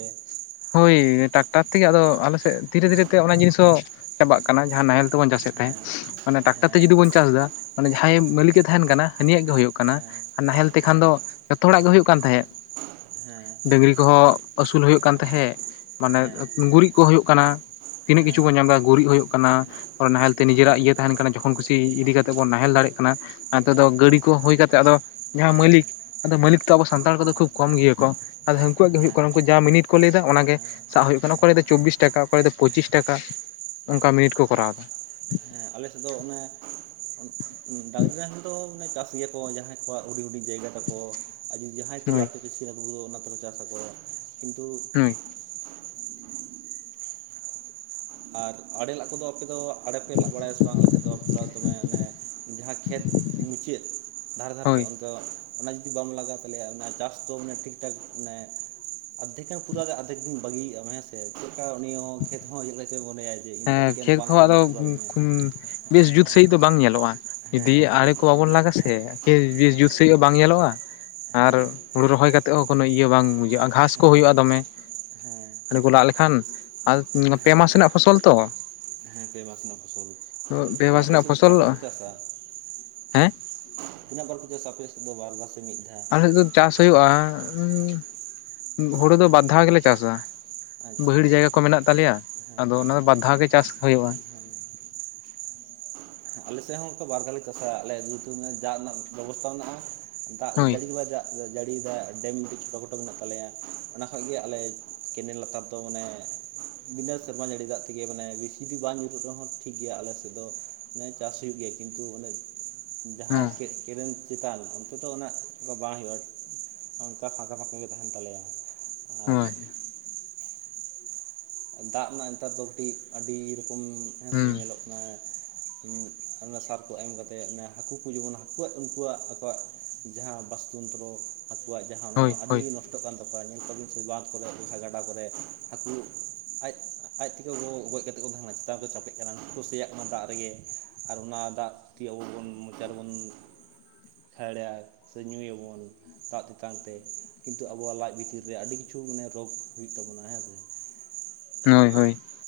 ᱦᱚᱭ ᱴᱟᱠᱴᱟᱨ ᱛᱮ ᱜᱮ ᱟᱫᱚ ᱟᱞᱮᱥᱮᱫ ᱫᱷᱤᱨᱮ ᱫᱷᱤᱨᱮ ᱛᱮ ᱚᱱᱟ ᱡᱤᱱᱤᱥ ᱦᱚᱸ ᱪᱟᱵᱟᱜ ᱠᱟᱱᱟ ᱡᱟᱦᱟ ᱱᱟᱦᱮᱞ ᱛᱮᱵᱚᱱ ᱪᱟᱥ ᱮᱫᱼᱟ ᱛᱟᱦᱮᱱ ᱦᱮᱸ ᱢᱟᱱᱮ ᱴᱟᱠᱴᱚᱨ ᱛᱮ ᱦᱮᱸ ᱡᱩᱫᱤ ᱵᱚᱱ ᱪᱟᱥ ᱫᱟ ᱢᱟᱱᱮ ᱡᱟᱦᱟᱸᱭ ᱮᱢ ᱦᱮᱸ ᱢᱟᱹᱞᱤᱠ ᱛᱟᱦᱮᱱ ᱠᱟᱱᱟ ᱩᱱᱤ ᱭᱟᱜ ᱜᱮ ᱦᱩᱭᱩᱜ ᱦᱮᱸ ᱦᱮᱸ ᱦᱮᱸ ᱦᱮᱸ ᱦᱮᱸ ᱦᱮᱸ ᱦᱮᱸ ᱦᱮᱸ ᱦᱮᱸ ᱦᱮᱸ ᱦᱮᱸ ᱦᱮᱸ ᱦᱮᱸ ᱦᱮᱸ ᱦᱮᱸ ᱦᱮᱸ ᱠᱟᱱᱟ ᱱᱟᱦᱮᱞ ᱛᱮ ᱠᱷᱟᱱ ᱫᱚ ᱡᱚᱛᱚ ᱦᱚᱲᱟᱜ ᱜᱮ ᱦᱳᱣᱳᱜ ᱠᱟᱱ ᱛᱟᱦᱮᱜ, ᱰᱟᱝᱨᱤ ᱠᱚᱦᱚ ᱟᱹᱥᱩᱞ ᱦᱳᱭᱳᱜ ᱠᱟᱱ ᱛᱟᱦᱮᱸᱜ ᱢᱟᱱᱮ ᱜᱩᱨᱤᱡ ᱠᱚ ᱦᱩᱭᱩᱜ ᱠᱟᱱᱟ ᱛᱤᱱᱟᱹᱜ ᱠᱤᱪᱷᱩ ᱵᱚᱱ ᱧᱟᱢᱫᱟ ᱜᱩᱨᱤᱡ ᱦᱩᱭᱩᱜ ᱠᱟᱱᱟ ᱾ ᱚ ᱱᱟᱦᱮᱞ ᱛᱮ ᱱᱤᱡᱮᱨᱟᱜ ᱤᱭᱟᱹ ᱛᱟᱦᱮᱱ ᱠᱟᱱᱟ ᱡᱚᱠᱷᱚᱱ ᱠᱩᱥᱤ ᱤᱫᱤ ᱠᱟᱛᱮᱜ ᱵᱚᱱ ᱱᱟᱦᱮᱞ ᱫᱟᱲᱮᱭᱟᱜ ᱠᱟᱱᱟ ᱾ ᱚᱱᱛᱮ ᱫᱚ ᱜᱟᱹᱲᱤ ᱠᱚ ᱦᱩᱭ ᱠᱟᱛᱮ ᱟᱫᱚ ᱡᱟᱦᱟᱸᱭ ᱢᱟᱹᱞᱤᱠ ᱟᱫᱚ ᱢᱟᱹᱞᱤᱠ ᱛᱚ ᱟᱵᱚ ᱥᱟᱱᱛᱟᱲ ᱠᱚᱫᱚ ᱠᱷᱩᱵ ᱠᱚᱢ ᱜᱮᱭᱟ ᱠᱚ ᱛᱟᱦᱚᱞᱮ ᱦᱟᱱᱠᱩᱣᱟᱜ ᱜᱮ ᱦᱳᱭᱳᱜ ᱦᱮᱸ ᱠᱟᱱᱟ ᱡᱟ ᱢᱤᱱᱤᱴ ᱠᱚ ᱞᱟᱹᱭᱟ ᱚᱱᱟ ᱜᱮ ᱦᱮᱸ ᱦᱮᱸ ᱥᱟᱜ ᱦᱩᱭᱩᱜ ᱠᱟᱱᱟ ᱚᱠᱚᱭ ᱞᱟᱹᱭ ᱫᱟ ᱪᱚᱵᱵᱤᱥ ᱴᱟᱠᱟ ᱚᱠᱚᱭ ᱫᱚ ᱯᱳᱪᱤᱥ ᱴᱟᱠᱟ ᱾ ᱚᱱᱠᱟ ᱢᱤᱱᱤᱴ ᱠᱚ ᱠᱚᱨᱟᱣ ᱫᱟ ᱾ ᱮᱸ ᱟᱞᱮ ᱥᱮᱫ ᱫᱚ ᱚᱱᱮ [inaudible] ᱰᱟᱝᱜᱨᱤ ᱨᱮᱱ ᱫᱚ‌ ᱢᱟᱱᱮ ᱪᱟᱥ ᱜᱮᱭᱟᱠᱚ ᱡᱟᱦᱟᱸᱭ ᱠᱚᱣᱟᱜ ᱦᱩᱰᱤᱧ ᱦᱩᱰᱤᱧ ᱡᱟᱭᱜᱟ ᱛᱟᱠᱚ ᱦᱳᱭ [inaudible] ᱵᱮᱥ‌ᱤ ᱚᱱᱟ ᱛᱮᱠᱚ ᱪᱟᱥ ᱟᱠᱚᱣᱟ ᱠᱤᱱᱛᱩ ᱦᱩᱸ ᱟᱨ ᱟᱲᱮ ᱞᱟᱜ ᱠᱚᱫᱚ ᱟᱯᱮ ᱫᱚ ᱟᱲᱮ ᱯᱮ ᱞᱟᱜ ᱵᱟᱲᱟᱭᱟ ᱥᱮ ᱵᱟᱝ ᱟᱞᱮ ᱥᱮᱫ ᱫᱚ [inaudible] ᱫᱚᱢᱮ ᱢᱟᱱᱮ ᱡᱟᱦᱟᱸ ᱠᱷᱮᱛ ᱢᱩᱪᱟᱹᱫ ᱫᱷᱟᱨᱮ ᱫᱷᱟᱨᱮ ᱛᱮ ᱦᱳᱭ ᱟᱫᱚ ᱚᱱᱟ ᱡᱩᱫᱤ ᱵᱟᱢ ᱞᱟᱜᱟᱣ ᱛᱟᱞᱮᱭᱟ ᱚᱱᱟ ᱪᱟᱥ ᱫᱚ ᱢᱟᱱᱮ ᱴᱷᱤᱠ ᱴᱷᱟᱠ ᱢᱟᱱᱮ ᱟᱫᱷᱟᱠᱟᱱ ᱯᱩᱨᱟᱹ ᱟᱫᱷᱮᱠ ᱫᱤᱱ ᱵᱟᱹᱜᱤᱭᱼᱟ ᱦᱮᱸ ᱥᱮ ᱪᱮᱫ ᱞᱮᱠᱟ ᱩᱱᱤᱭᱚ ᱠᱷᱮᱛ ᱦᱚᱸ ᱪᱮᱫ ᱪᱚ ᱢᱚᱱᱮᱭᱟ ᱡᱮ ᱤᱧ ᱫᱚ ᱦᱮᱸ ᱠᱟᱹᱴᱤᱡ ᱜᱟᱱ ᱠᱷᱮᱛ ᱵᱟᱝᱠᱚ ᱠᱚᱦᱚᱸ ᱟᱫᱚ ᱤᱭᱟᱹ ᱯᱩᱨᱟᱹᱣ ᱞᱤᱧᱟᱹ ᱵᱮᱥ ᱡᱩᱛ ᱦᱮᱸ ᱥᱟᱺᱦᱤᱡ ᱫᱚ ᱵᱟᱝ ᱧᱮᱞᱚᱜᱼᱟ ᱡᱩᱫᱤ ᱦᱮᱸ ᱵᱮᱥ ᱟᱲᱮ ᱠᱚ ᱵᱮᱥ ᱵᱟᱵᱚᱱ ᱞᱟᱜᱟ ᱥᱮ ᱦᱮᱸ ᱦᱮᱸ ᱡᱩᱛ ᱥᱟᱺᱦᱤᱡ ᱦᱚ ᱵᱟᱝ ᱧᱮᱞᱚᱜᱼᱟ ᱦᱮᱸ ᱟᱨ ᱦᱩᱲᱩ ᱨᱚᱦᱚᱭ ᱠᱟᱛᱮᱫ ᱦᱚᱸ ᱠᱚᱱᱚ ᱤᱭᱟᱹ ᱵᱟᱝ ᱵᱩᱡᱷᱟᱹᱜᱼᱟ ᱜᱷᱟᱸᱥ ᱠᱚ ᱦᱮᱸ ᱦᱩᱭᱩᱜᱼᱟ ᱫᱚᱢᱮ ᱦᱮᱸ [inaudible] [unintelligible] ᱠᱚ ᱞᱟᱜ ᱞᱮᱠᱷᱟᱱ ᱟᱨ ᱯᱮ ᱦᱮᱸ ᱢᱟᱥ ᱨᱮᱱᱟᱜ ᱯᱷᱚᱥᱚᱞ ᱛᱚ ᱦᱮᱸ ᱯᱮ ᱢᱟᱥ ᱨᱮᱱᱟᱜ ᱯᱷᱚᱥᱚᱞ ᱯᱮ ᱛᱟᱦᱚᱞᱮ ᱢᱟᱥ ᱟᱯᱮ ᱨᱮᱱᱟᱜ ᱥᱮᱫ ᱫᱚ ᱛᱤᱱᱟᱹᱜ ᱵᱟᱨ ᱯᱷᱚᱥᱚᱞᱜ-ᱟ ᱯᱮ ᱪᱟᱥᱟ ᱦᱮᱸ [unintelligible] ᱛᱮᱦᱮᱧ-ᱟᱜ ᱜᱚᱞᱯᱚ [unintelligible] ᱫᱚ ᱵᱟᱨ ᱟᱥᱮ ᱢᱤᱫ ᱫᱷᱟᱣ ᱟᱞᱮᱥᱮᱫ ᱫᱚ ᱪᱟᱥ ᱦᱩᱭᱩᱜᱼᱟ ᱦᱩᱲᱩ ᱫᱚ ᱵᱟᱨ ᱫᱷᱟᱣ ᱜᱮᱞᱮ ᱪᱟᱥᱟ ᱟᱪᱪᱷᱟ ᱵᱟᱹᱭᱦᱟᱹᱲ ᱡᱟᱭᱜᱟ ᱠᱚ ᱦᱮᱸ ᱢᱮᱱᱟᱜ ᱛᱟᱞᱮᱭᱟ ᱦᱮᱸ ᱟᱫᱚ ᱚᱱᱟ ᱫᱚ ᱵᱟᱨ ᱫᱷᱟᱣ ᱜᱮ ᱪᱟᱥ ᱦᱩᱭᱩᱜᱼᱟ ᱟᱞᱮᱥᱮᱫ ᱦᱚᱸ ᱚᱱᱠᱟ ᱵᱟᱨ ᱫᱷᱟ ᱞᱮ ᱪᱟᱥᱟ ᱟᱞᱮᱛᱩ ᱫᱟᱜ ᱨᱮᱱᱟᱜ ᱵᱮᱵᱚᱥᱛᱟ ᱢᱮᱱᱟᱜᱼᱟ ᱫᱟᱜ ᱦᱳᱭ ᱡᱟᱹᱲᱤ ᱜᱮ ᱵᱟᱭ ᱡᱟ ᱟᱫᱚ ᱡᱟᱹᱲᱤᱭ ᱫᱟᱜ ᱰᱮᱢ ᱪᱷᱚᱴᱚ ᱠᱷᱟᱴᱚ ᱢᱮᱱᱟᱜ ᱛᱟᱞᱮᱭᱟ ᱚᱱᱟ ᱠᱷᱚᱡ ᱜᱮ ᱟᱞᱮ ᱠᱮᱱᱟᱞ ᱞᱟᱛᱟᱨ ᱫᱚ ᱢᱟᱱᱮ ᱵᱤᱱᱟᱹ ᱥᱮᱨᱢᱟ ᱡᱟᱹᱲᱤ ᱫᱟᱜ ᱛᱮᱜᱮ ᱢᱟᱱᱮ ᱵᱮᱥᱤ ᱫᱚ ᱵᱟᱝ ᱧᱩᱨᱩᱜ ᱨᱮᱦᱚᱸ ᱴᱷᱤᱠ ᱜᱮᱭᱟ ᱟᱞᱮ ᱥᱮᱫ ᱫᱚ᱾ ᱢᱮ ᱪᱟᱥ ᱦᱩᱭᱩᱜ ᱜᱮᱭᱟ ᱠᱤᱱᱛᱩ ᱚᱱᱮ ᱦᱳᱭ ᱡᱟᱦᱟᱸ ᱠᱮ ᱠᱤᱨᱤᱧ ᱪᱮᱛᱟᱱ ᱚᱱᱛᱮ ᱫᱚ ᱚᱱᱟ ᱫᱚ ᱵᱟᱝ ᱦᱩᱭᱩᱜᱼᱟ ᱚᱱᱠᱟ ᱯᱷᱟᱸᱠᱟ ᱯᱷᱟᱸᱠᱟ ᱜᱮ ᱛᱟᱦᱮᱱ ᱛᱟᱞᱮᱭᱟ᱾ ᱟᱨ ᱦᱚᱸᱭ ᱫᱟᱜ ᱢᱟ ᱱᱮᱛᱟᱨ ᱫᱚ ᱠᱟᱹᱴᱤᱡ ᱟᱹᱰᱤ ᱨᱚᱠᱚᱢ ᱦᱩᱸ ᱩᱸᱜ ᱚᱱᱟ ᱥᱟᱨ ᱠᱚ ᱮᱢ ᱠᱟᱛᱮᱜ ᱚᱱᱟ ᱦᱟᱹᱠᱩ ᱠᱚ ᱡᱮᱢᱚᱱ ᱦᱟᱹᱠᱩᱟᱜ ᱩᱱᱠᱩᱣᱟᱜ ᱟᱠᱚᱣᱟᱜ ᱡᱟᱦᱟᱸ ᱵᱟᱥᱛᱩᱱᱛᱨᱚ᱾ ᱦᱟᱹᱠᱩᱣᱟᱜ ᱡᱟᱦᱟᱸ ᱦᱳᱭ ᱚᱱᱟ ᱟᱹᱰᱤ ᱦᱳᱭ ᱜᱮ ᱱᱚᱥᱴᱚᱜ ᱠᱟᱱ ᱛᱟᱠᱚᱣᱟ ᱧᱤᱛ ᱦᱟᱵᱤᱡ ᱛᱮ ᱡᱟᱡ ᱠᱚᱨᱮ ᱥᱮ ᱜᱟᱰᱟ ᱠᱚᱨᱮ ᱦᱟᱹᱠᱩ ᱟᱡᱽ ᱟᱡᱽ ᱛᱮᱜᱮ ᱠᱚ ᱜᱚᱡ ᱜᱚᱡ ᱠᱟᱛᱮᱜ ᱠᱚ ᱛᱟᱦᱮᱱ ᱠᱟᱱᱟ ᱪᱮᱛᱟᱱ ᱨᱮ ᱠᱚ ᱪᱟᱯᱮᱜ ᱠᱟᱱᱟ ᱠᱩᱥᱤᱭᱟᱜ ᱠᱟᱱᱟ ᱫᱟᱜ ᱨᱮᱜᱮ᱾ ᱟᱨ ᱚᱱᱟ ᱫᱟᱜ ᱛᱮᱜᱤ ᱟᱵᱩ ᱵᱩᱱ ᱢᱚᱪᱟ ᱨᱮ ᱵᱩᱱ ᱠᱟᱹᱲᱮᱜᱼᱟ ᱥᱮ ᱧᱩᱭ ᱟᱵᱩᱱ᱾ ᱫᱟᱜ ᱛᱮᱛᱟᱝ ᱛᱮ ᱠᱤᱱᱛᱩ ᱟᱵᱚᱣᱟᱜ ᱞᱟᱡ ᱵᱷᱤᱛᱤᱨ ᱨᱮ ᱟᱹᱰᱤ ᱠᱤᱪᱷᱩ ᱢᱟᱱᱮ ᱨᱚᱜᱽ ᱦᱩᱭᱩᱜ ᱛᱟᱵᱚᱱᱟ ᱦᱮᱸᱥᱮ? ᱦᱚᱭ ᱦᱚᱭ